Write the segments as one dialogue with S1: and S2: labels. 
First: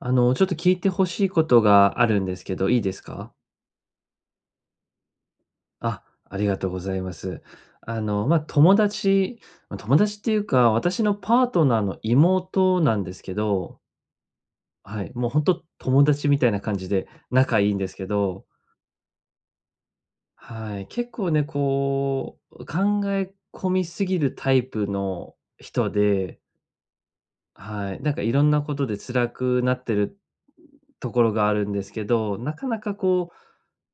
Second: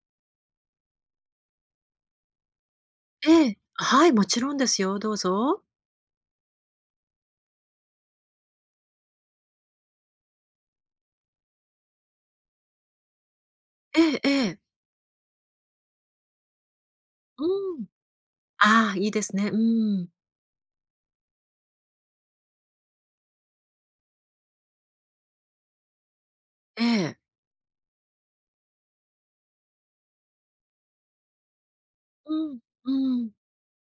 S1: ちょっと聞いてほしいことがあるんですけど、いいですか？
S2: ええ、はい、もちろんですよ、どうぞ。
S1: あ、ありがとうございます。あの、まあ、友達友達っていうか、私のパートナーの妹なんですけど、
S2: ええええ。
S1: はい、もう本当友達みたいな感じで仲いいん
S2: うん。
S1: ですけど、
S2: ああ、いいですね。うん。
S1: はい、結構ね、こう、考え込みすぎるタイプの人で、
S2: ええ。
S1: はい、なんかいろんなことで辛くなってるところがあるんですけ
S2: う
S1: ど、な
S2: ん、
S1: かなか
S2: うん、
S1: こう、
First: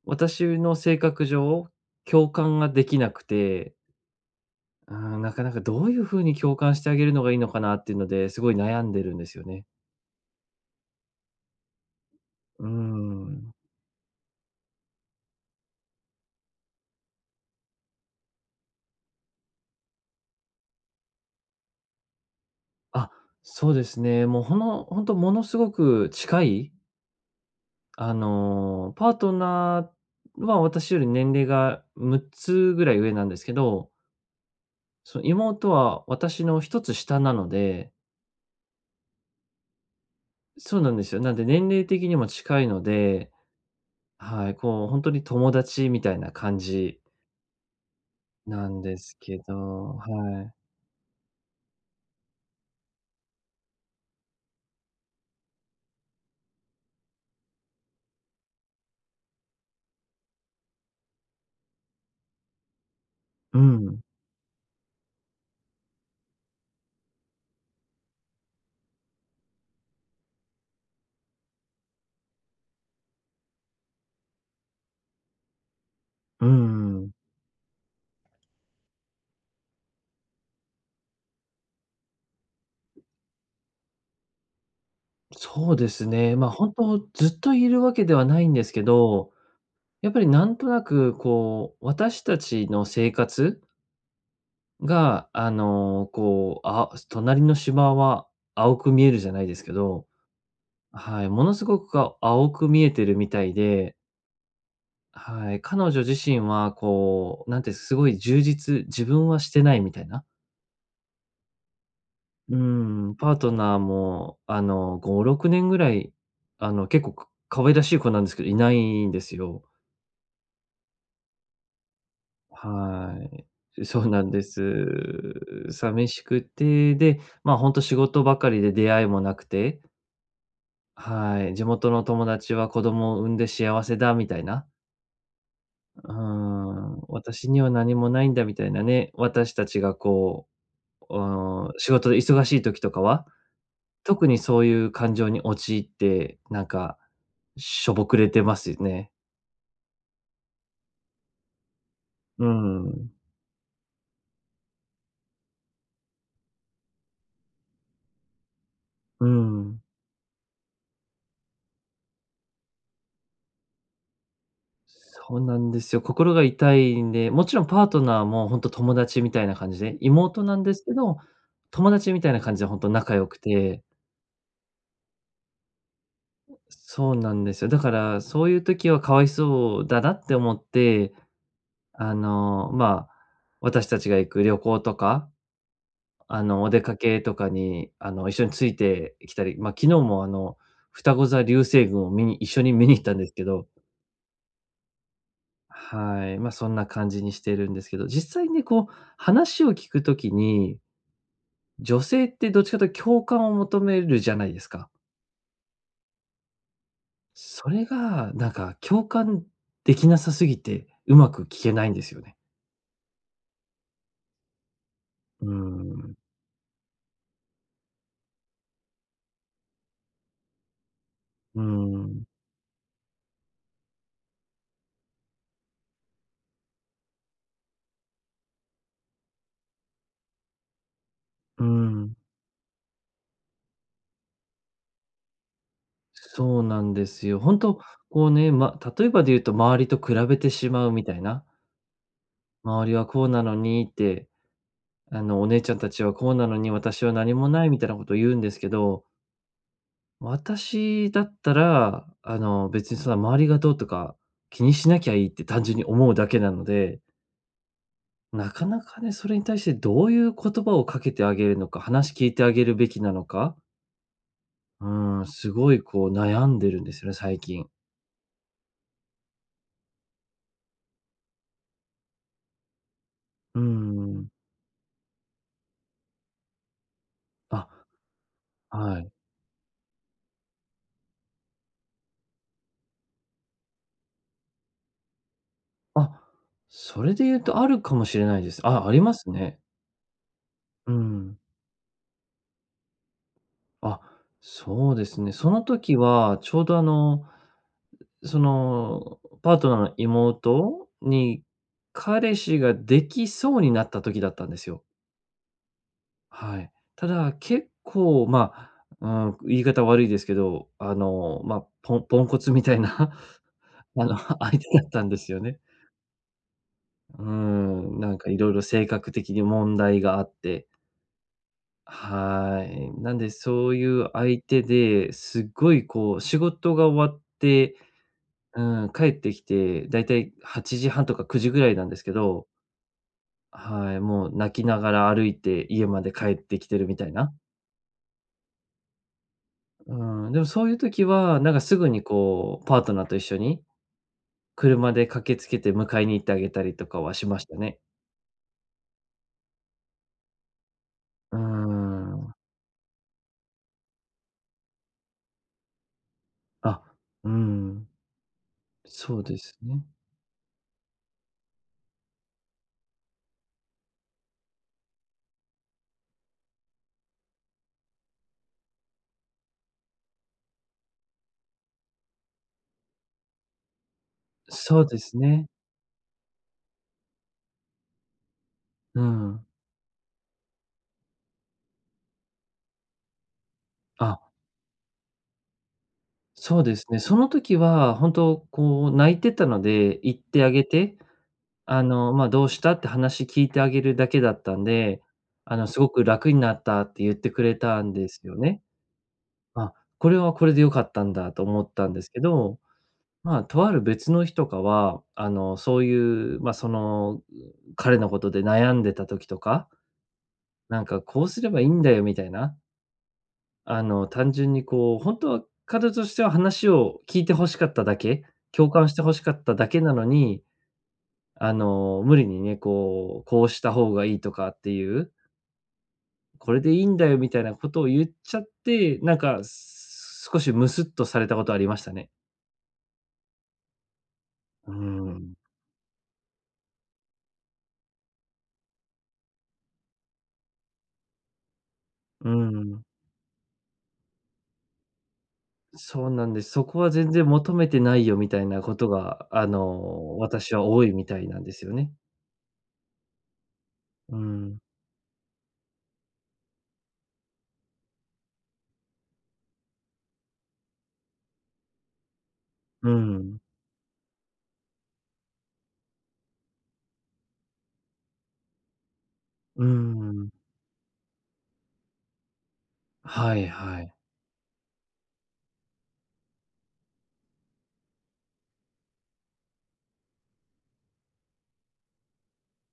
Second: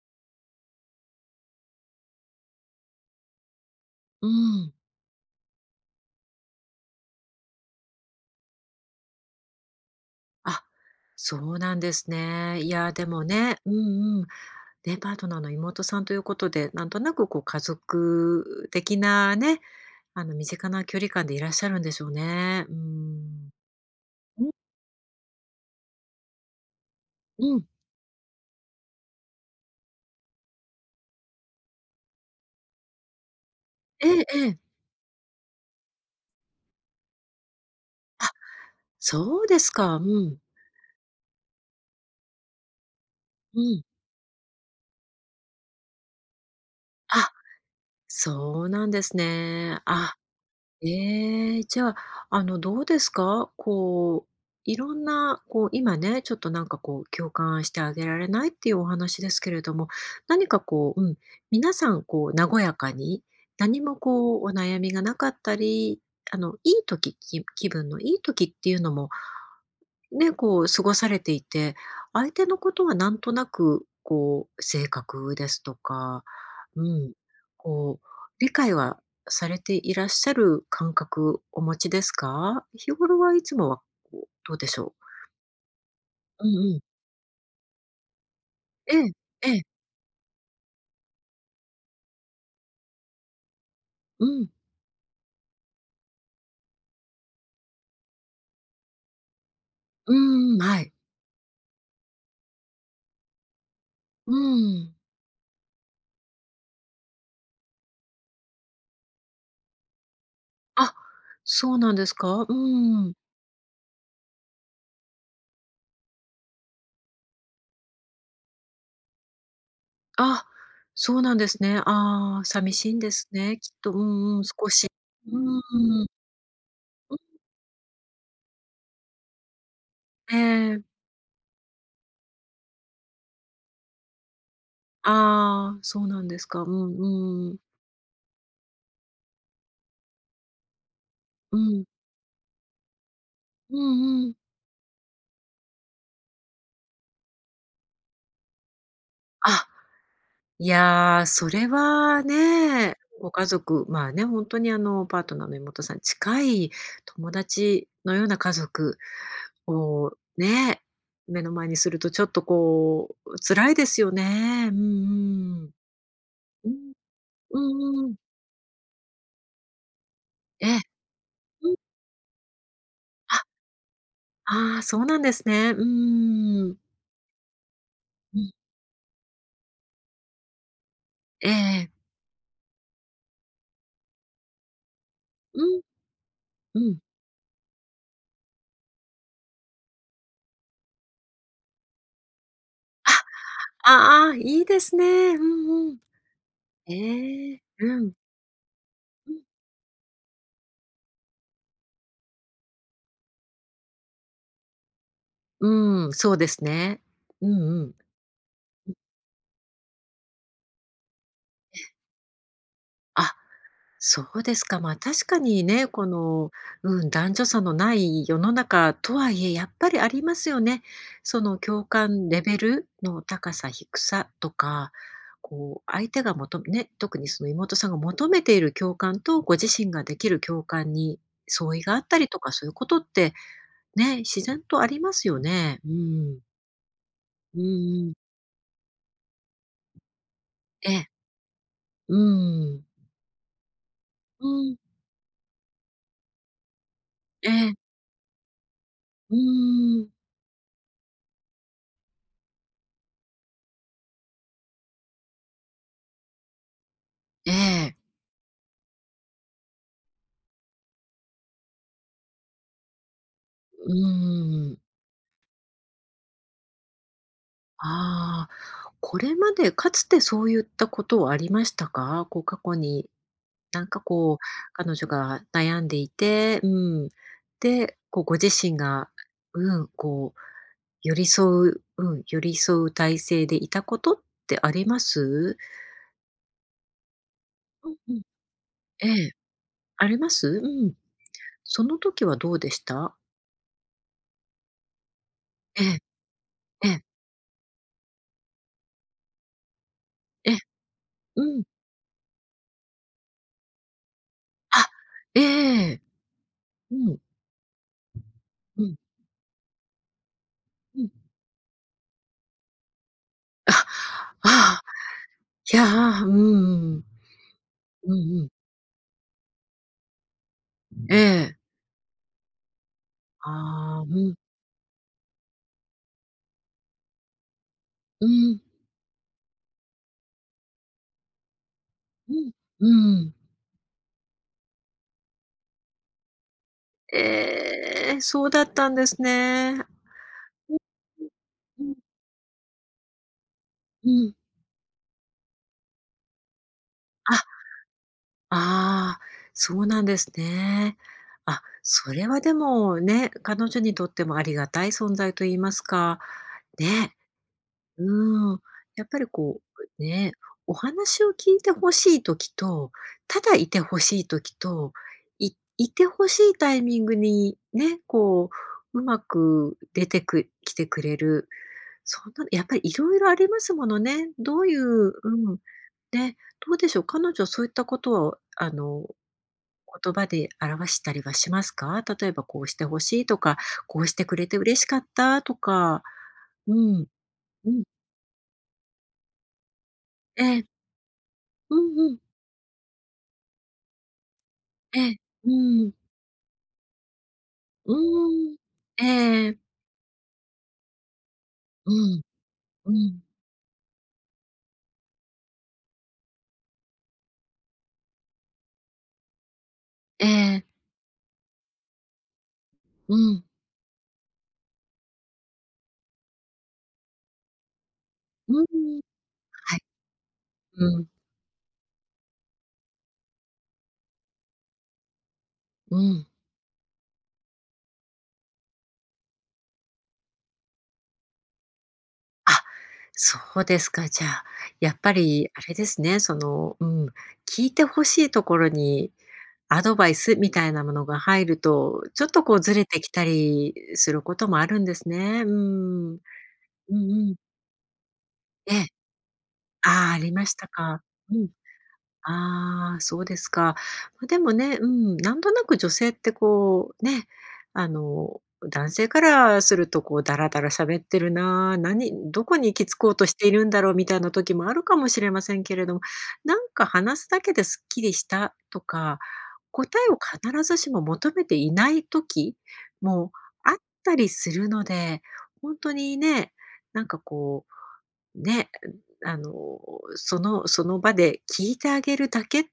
S1: 私の性格上、共感ができなくて、
S2: うん。
S1: なかなかどういう風に共感してあげるのがいいのかなっていうので、すごい悩んでるんですよね。
S2: あ、そうなんですね。
S1: うー
S2: いや、でも
S1: ん。
S2: ね、うんうん。ね、パートナーの妹さんということで、なんとなくこう家族的なね、あの身近な距離感でいらっしゃるんでしょうね。う
S1: あ、
S2: ん。
S1: そうですね。もう
S2: うん
S1: ほのほんとものすごく近い、
S2: うん。
S1: パートナーは私より年齢が6つぐらい上なんですけど、
S2: ええええ。
S1: その妹は私の一つ下なので。
S2: あ、そうですか。うん、
S1: そうなんですよ。なんで年齢的にも近いので、
S2: うん。
S1: はい、こうほんとに友達みたいな感じ
S2: あ、そう
S1: なん
S2: なん
S1: で
S2: です
S1: すけ
S2: ね。
S1: ど、は
S2: あ。
S1: い。
S2: ええ、じゃあ、どうですか？こう、いろんな、こう、今ね、ちょっとなんかこう、共感してあげられないっていうお話ですけれども、何かこう、うん、皆さんこう和やかに、
S1: う
S2: 何も
S1: ん、
S2: こうお悩みがなかったり、いい時、気分のいい時っていうのもね、こう過ごされていて、相手のことはなんとなく、こう、性格ですとか、
S1: う
S2: うん、
S1: ん。
S2: こう、理解はされていらっしゃる感覚お持ちですか？日頃はいつもは、こう、どうでしょう？
S1: そうですね。
S2: う
S1: ま、
S2: ん
S1: 本
S2: うん。
S1: 当ずっといるわけではないんですけ
S2: ええ、
S1: ど、
S2: ええ、
S1: やっぱりなんとなくこう、私たちの生活
S2: うん。
S1: が、こう、隣の芝は青く見えるじゃないですけど、
S2: うんうん、はい。
S1: はい、ものすごく青く見えてるみたいで、
S2: うん。
S1: はい、彼女自身はこう、なんてすごい充実自分はしてないみたいな。
S2: あ、そうなんですか？
S1: う
S2: う
S1: ー
S2: ん。
S1: ん、パートナーも、5、6年ぐらい、あの、結構可愛らしい子なんですけど、いないんですよ。
S2: あ、そうなんですね。ああ、寂しいんで
S1: は
S2: すね、きっ
S1: い。
S2: と。う
S1: そうなん
S2: んう
S1: で
S2: ん、
S1: す。
S2: 少し。う
S1: 寂しくて、
S2: うん、
S1: で、まあ、ほんと仕事ばかりで出会いもなくて、
S2: ええ。
S1: はい、地元の友達は子供を産んで幸せだみたいな、
S2: ああ、そう
S1: うー
S2: なんですか。うん
S1: ん、
S2: うん
S1: 私
S2: うん。
S1: には何もないんだみたいなね、私たちがう、う
S2: うん。
S1: 仕事で忙しい時とかは、
S2: うん
S1: 特
S2: うん。
S1: にそういう感情に陥って、なんかしょぼくれてますよね。
S2: あ、いや、それは
S1: う
S2: ね、
S1: ん、
S2: ご家族、まあね、ほんとにパートナーの妹さん、近い友達のような家族
S1: うん。
S2: をね、目の前にするとちょっとこう、辛いですよね。うん
S1: そうな
S2: うん。
S1: んですよ。心が
S2: う
S1: 痛
S2: ん。
S1: いんで、もち
S2: う
S1: ろんパート
S2: んうん。
S1: ナーもほんと友達みたいな感じで、妹なん
S2: え
S1: で
S2: え。
S1: すけど、
S2: うん。
S1: 友達みたいな感じでほんと仲良く
S2: あ、
S1: て、
S2: ああ、そうなんですね。うんうん
S1: そうなんですよ。だからそういう時は可哀そうだなって思って、
S2: ええええ。
S1: あの、まあ、私たちが行く旅行とか、
S2: うん、
S1: あの、お出
S2: う
S1: か
S2: ん。
S1: けとかに、あの、一緒についてきたり、まあ、昨日もあの、ふたご座流星群を見に一緒に見に行ったんですけど、
S2: ああ、いいですね。うんうん。
S1: はい、まあ、そんな感じにし
S2: え
S1: て
S2: え、
S1: るんですけ
S2: う
S1: ど、
S2: ん。
S1: 実際にねこう、
S2: うん。
S1: 話を聞くときに、女性ってどっちかというと共感を求めるじゃないですか。
S2: うん、そうですね。う
S1: そ
S2: んう
S1: れ
S2: ん。
S1: が、なんか共感できなさすぎて、うまく聞けないんですよね。
S2: あ、そうですか。まあ、確か
S1: う
S2: にね、こ
S1: ん、
S2: の、うん、男女差のない世の中とはいえ、やっぱりありますよね。その
S1: う
S2: 共
S1: ん、
S2: 感レベルの高さ、低さとか、こう相手が求めね、特にその妹さんが求めている共感と、ご自身ができる共感に
S1: う
S2: 相違があっ
S1: ん。
S2: たりとか、そういうことってね、自然とありますよね。うん。
S1: そうなんですよ。
S2: う
S1: 本当
S2: んうん。
S1: こうね、ま、例えばで言うと周りと比べてしま
S2: え
S1: うみ
S2: え。
S1: たいな、
S2: うん。
S1: 周りはこうなのにって、
S2: うん。
S1: あの、お姉ちゃんたちはこうなのに私は何
S2: え
S1: もない
S2: え。
S1: みたいなことを言うんですけど、
S2: うーん。
S1: 私だったら、あの、別にそんな周りがどうとか気にしなきゃいいって単純に思うだけなので、
S2: ええ。
S1: なかなかね、それに対してどういう言葉をかけてあげるのか、話聞いてあげるべきなのか、
S2: うーん。
S1: うすごいこう悩んでるんですよね、最近。
S2: ああ、これまでかつてそういったことはありましたか？こう過去に。
S1: う
S2: なんか
S1: ん。
S2: こう、彼女が悩んでいて、うん。
S1: あ、
S2: で、こうご自身
S1: は
S2: が、
S1: い。
S2: うん、こう寄り添ううん、寄り添う体制でいたことってあります？
S1: あ、それで言うとある
S2: う
S1: か
S2: ん
S1: も
S2: う
S1: し
S2: ん。
S1: れないです。あ、あり
S2: え
S1: ま
S2: え。
S1: すね。
S2: あります？う
S1: う
S2: ん。
S1: ん。
S2: その時はどうでした？
S1: あ、そうですね。その
S2: え
S1: 時はちょうどあ
S2: え、ええ、
S1: の、その、パートナーの
S2: ええ。
S1: 妹に、
S2: うん。
S1: 彼氏ができそうになった時だったんですよ。
S2: あ、ええ。
S1: はい。
S2: う
S1: た
S2: ん。
S1: だ、結構、まあ、
S2: うん、
S1: う言い方悪いですけど、
S2: うん。
S1: ポンポンコツみたいな、
S2: あ、
S1: あの、相手
S2: ああ、
S1: だったんですよね。
S2: いや、ああ、うんうんうん。
S1: うん、な
S2: う
S1: んかい
S2: ん
S1: ろいろ性格的に問題があって、
S2: ええ。
S1: はい。なんでそうい
S2: ああ、う
S1: う
S2: ん、
S1: 相手で、すっごいこう仕事が終わって、
S2: うん、
S1: うん、帰ってきて、だいたい8時半とか9時ぐらいなんですけ
S2: う
S1: ど、
S2: ん、うん。
S1: はい、もう泣きながら歩いて家まで帰ってきてるみたいな。
S2: ええ、そうだったんですね。
S1: うん、でもそうい
S2: うん、
S1: う時は、なんかす
S2: う
S1: ぐ
S2: ん、
S1: にこう、パートナーと一緒に
S2: うん。
S1: 車で駆けつけて迎えに行ってあげたりとかはしま
S2: あ、
S1: したね。
S2: ああ、そうなんですね。
S1: うー
S2: あ、それ
S1: ん。
S2: はでもね、彼女にとってもありがたい存在と言いますか、
S1: あ、
S2: ね。
S1: うん、
S2: うーん、やっぱ
S1: そう
S2: り
S1: です
S2: こ
S1: ね。
S2: う、ね、お話を聞いてほしい時と、ただいてほしい時と、いいてほしいタイミングにね、こう、うまく出てく来てくれる、そんなやっぱりいろいろありますものね。どうい
S1: そ
S2: う、
S1: うです
S2: う
S1: ね。
S2: ん、ね、どうでしょう、彼女はそういったことは、
S1: うん。
S2: 言葉で表したりはしますか？例えばこうしてほしいとか、こうしてく
S1: あ、
S2: れて嬉しかったとか、
S1: そう
S2: う
S1: ですね。
S2: ん、
S1: その時
S2: うん、
S1: は本当こう泣いてたので、行って
S2: え
S1: あげ
S2: え、
S1: て、
S2: う
S1: あ
S2: んう
S1: の、
S2: ん。
S1: ま、「どうした？」って話聞いてあげるだけだったんで、
S2: ええ、う
S1: あの、「すご
S2: ん、
S1: く楽になった」って言ってくれた
S2: う
S1: んですよ
S2: ーん。
S1: ね。
S2: ええ、
S1: あ、これはこれで良かったんだと思った
S2: う
S1: んです
S2: ん、
S1: けど、
S2: うん、
S1: まあ、とある別の日とかは、あの、そういう、まあ、その、彼のことで悩んでた時とか、
S2: ええ、
S1: なんかこうすればいいんだよみたいな、
S2: うん、
S1: あの、単純にこう、本当は彼としては話を聞いて欲しかっただけ、
S2: うー
S1: 共感し
S2: ん、
S1: て欲しかっただ
S2: はい、
S1: けなのに、
S2: うん、
S1: あの、無理にね、こう、こうした方がいいとかっていう、
S2: うん。
S1: これでいいんだよみたいなことを言っちゃって、なんか、少しムスッとされたことありましたね。
S2: あ、そうですか。じゃあ、
S1: うー
S2: やっぱ
S1: ん。
S2: りあれですね、その、うん、聞いて欲しいところにアドバイスみたいなものが入ると、ちょっ
S1: う
S2: とこうず
S1: ん、
S2: れてきたりすることもあるんですね。う
S1: そう
S2: ん。
S1: なんです。そこは
S2: う
S1: 全
S2: ん
S1: 然
S2: うん。
S1: 求めてないよみたいな
S2: え
S1: こ
S2: え、
S1: とが、あ
S2: ああ、
S1: の、
S2: ありま
S1: 私
S2: し
S1: は
S2: た
S1: 多い
S2: か。
S1: みたい
S2: う
S1: なん
S2: ん。
S1: ですよね。
S2: ああ、そうですか。
S1: う
S2: ま、でも
S1: ん。
S2: ね、うん、なんとなく女性ってこう、ね、あの、男性からするとこうダラダラ喋ってるなあ、何どこに行き
S1: う
S2: 着こうとし
S1: ん。
S2: ているんだろうみたいな時もあるかもしれませんけれども、なんか話すだけですっきりしたとか、
S1: う
S2: 答えを
S1: ん。
S2: 必ずしも求めていない時も
S1: はい
S2: あっ
S1: はい。
S2: たりするので、本当にね、なんかこう、ね、あの、その場で聞いてあげるだけっ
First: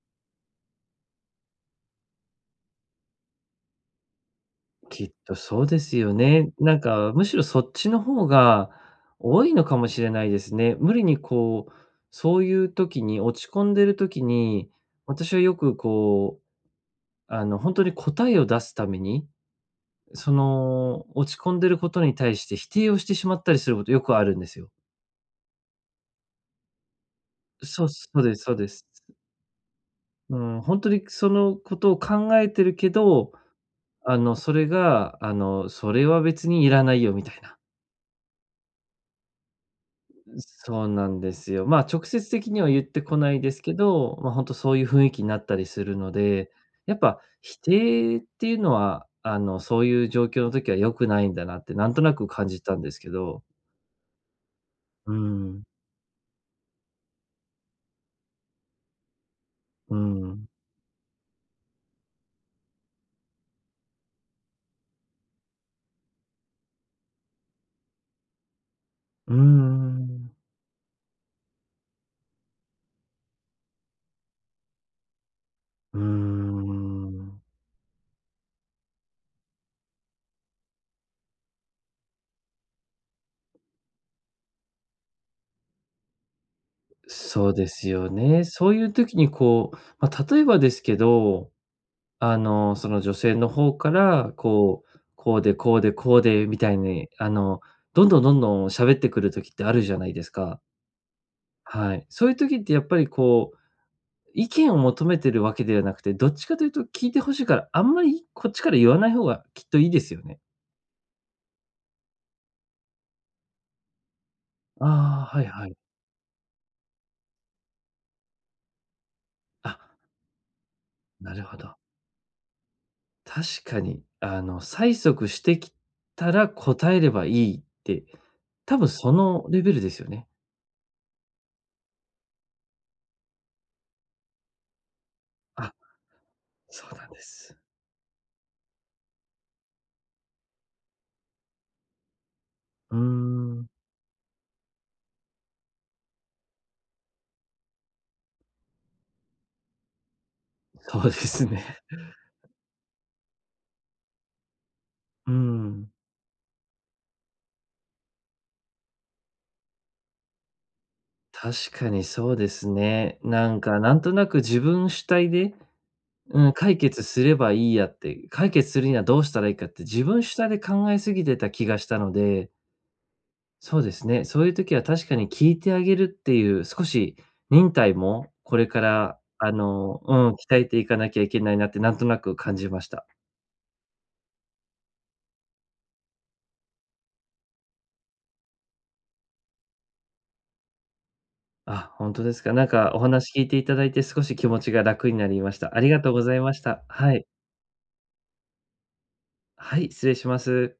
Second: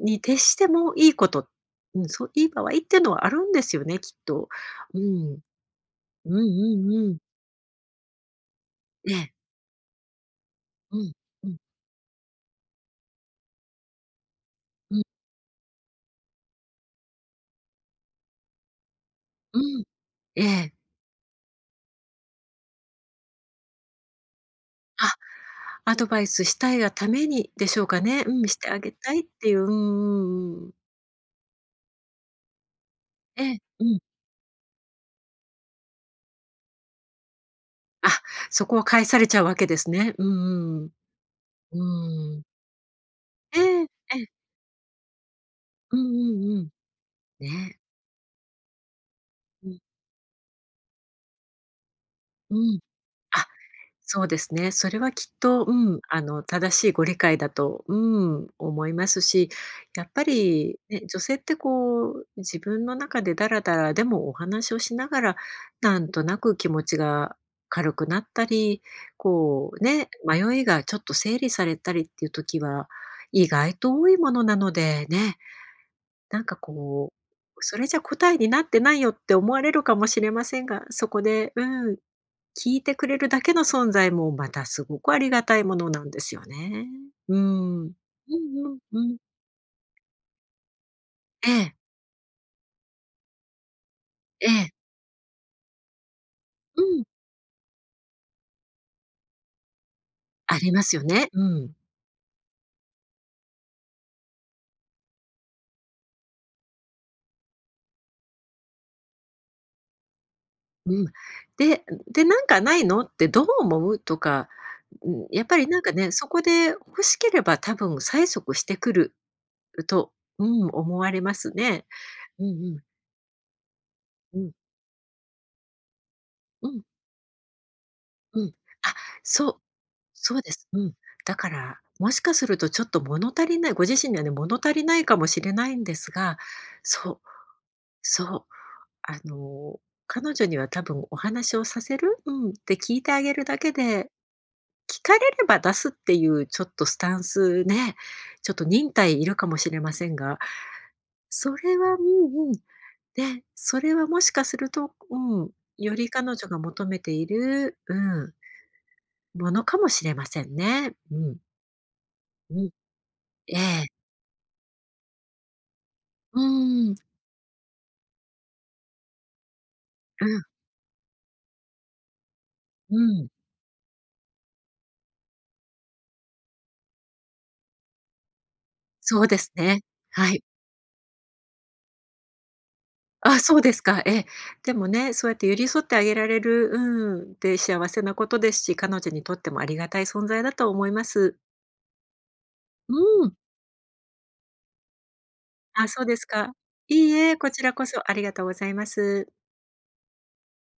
S2: に徹してもいいこと、うん、そう、いい場合っていうのはあるんですよね、きっと。う
S1: きっと
S2: ん。
S1: そうですよ
S2: うんう
S1: ね。なん
S2: んう
S1: か、
S2: ん。
S1: むしろそっちの方が
S2: ええ。
S1: 多いのかもしれないですね。無
S2: う
S1: 理
S2: ん。
S1: に
S2: うん。
S1: こう、そういう時に、落ち込んでる時に、
S2: うん。
S1: 私はよくこう、あの、本当に答えを出すために、
S2: うん。
S1: そ
S2: ええ。
S1: の、落ち込んでることに対して否定をしてしまったりすることよくあるんですよ。
S2: あ、アドバイスしたいがためにでしょ
S1: そ
S2: う
S1: う
S2: か
S1: そ
S2: ね。
S1: う
S2: う
S1: です
S2: ん、
S1: そ
S2: し
S1: うで
S2: てあ
S1: す。
S2: げたいっていう。うんう
S1: うん、
S2: んうん。
S1: ほんとにそのことを考えてるけど、
S2: ええ、うん。
S1: あの、それが、あの、それは別にいらないよみたいな。
S2: あ、そこを返されちゃうわけですね。うんうん
S1: そ
S2: う
S1: うなんですよ。まあ、直接
S2: ん。うーん。
S1: 的には言ってこないで
S2: え
S1: すけ
S2: え、
S1: ど、
S2: え
S1: ま、
S2: え。
S1: ほんとそういう雰囲気になったりす
S2: う
S1: る
S2: ん
S1: の
S2: う
S1: で、
S2: んうん。
S1: やっぱ否
S2: ね。
S1: 定っていうのは、あの、
S2: うん。
S1: そういう状況の時は良くないんだなってなんとなく感
S2: う
S1: じた
S2: ん。
S1: んですけど。
S2: あ、そうですね。それ
S1: う
S2: は
S1: ー
S2: きっ
S1: ん、
S2: と、うん、正しいご理解だと、うん、思いますし、
S1: うー
S2: やっぱ
S1: ん、
S2: り、ね、女性ってこう、自分の中でダラダラでもお話をしながら、なんとなく気持ちが軽くなったり、
S1: うー
S2: こうね、
S1: ん、
S2: 迷いがちょっと整理されたりっていう時は、意外と多いものなのでね、
S1: うー
S2: なんかこ
S1: ん。
S2: う、それじゃ答えになってないよって思われるかもしれませんが、そこで、うん、聞いてくれるだけの存在も、またすごくありがたいものなんですよね。う
S1: そうで
S2: ん。う
S1: す
S2: ん
S1: よね。
S2: う
S1: そう
S2: ん
S1: いう
S2: う
S1: 時
S2: ん。
S1: にこう、まあ、例えばですけ
S2: え
S1: ど、
S2: え、
S1: あの、その女性の方から、
S2: ええ。
S1: こう、こうでこうでこうでみたい
S2: うん。
S1: に、あの、どんどんどんどん喋ってくる時ってあるじゃないです
S2: あ
S1: か。
S2: りますよね。うん。
S1: はい。そういう時ってやっぱりこう、意見を求めてるわけではなくて、どっちかというと聞いてほしいから、あんまりこっちから言わない方がきっといいですよね。
S2: うん。でで、「なんかないの？」って「どう思う？」とか、うん、
S1: ああ、
S2: や
S1: は
S2: っ
S1: い
S2: ぱり
S1: はい。
S2: なんかね、そこで欲しければ多分催促してくる
S1: あ、
S2: と、うん、思われま
S1: なる
S2: す
S1: ほど。
S2: ね。うんうん。
S1: 確かに、
S2: う
S1: あ
S2: ん。
S1: の、催促してきたら
S2: うん、
S1: 答えればいいって、
S2: うん。
S1: 多分
S2: あ、
S1: その
S2: そう。
S1: レベルですよね。
S2: そうです。うん。だから、もしかするとちょっと物足りない、ご自身にはね、物足りないかもしれな
S1: あ、
S2: いんですが、
S1: そうなん
S2: そう、
S1: です。
S2: そう、あの、彼女には多分お話をさせる、うん、って聞
S1: うー
S2: いてあげるだ
S1: ん、
S2: けで、聞かれれば出すっていうちょっとスタンスね、ちょっと忍耐いるかもしれませんが、
S1: そうです
S2: そ
S1: ね。
S2: れは、うんうん、で、それはもしかすると、
S1: う
S2: うん、
S1: ん。
S2: より彼女が求めている、うん、ものかもしれませんね。うん、
S1: 確かにそうです
S2: う
S1: ね。な
S2: ん、え
S1: んか、
S2: え
S1: なんとなく自分主体で、
S2: う
S1: うん、解
S2: ーん、
S1: 決すればいいやって、解決するにはどうしたらいいかって自分主
S2: うん、
S1: 体で考えすぎてた気がしたので。
S2: うん。
S1: そうですね。そういう時は確かに聞いてあげるっていう、少し忍耐もこれから、
S2: そうです
S1: あ
S2: ね。
S1: の、うん、
S2: は
S1: 鍛
S2: い。
S1: えていかなきゃいけないなってなんとなく感じました。
S2: あ、そうですか。ええ。でもね、そうやって寄り添ってあげられる、うん、で、幸せなことですし、彼女にとってもありがたい存在だと思います。
S1: あ、本当ですか。なん
S2: う
S1: かお話
S2: ん。
S1: 聞いていただいて少し気持ちが楽になりました。あ
S2: あ、
S1: りが
S2: そう
S1: とう
S2: で
S1: ご
S2: す
S1: ざい
S2: か。
S1: ました。
S2: いい
S1: はい。
S2: え、こちらこそありがとうございます。
S1: はい、失礼します。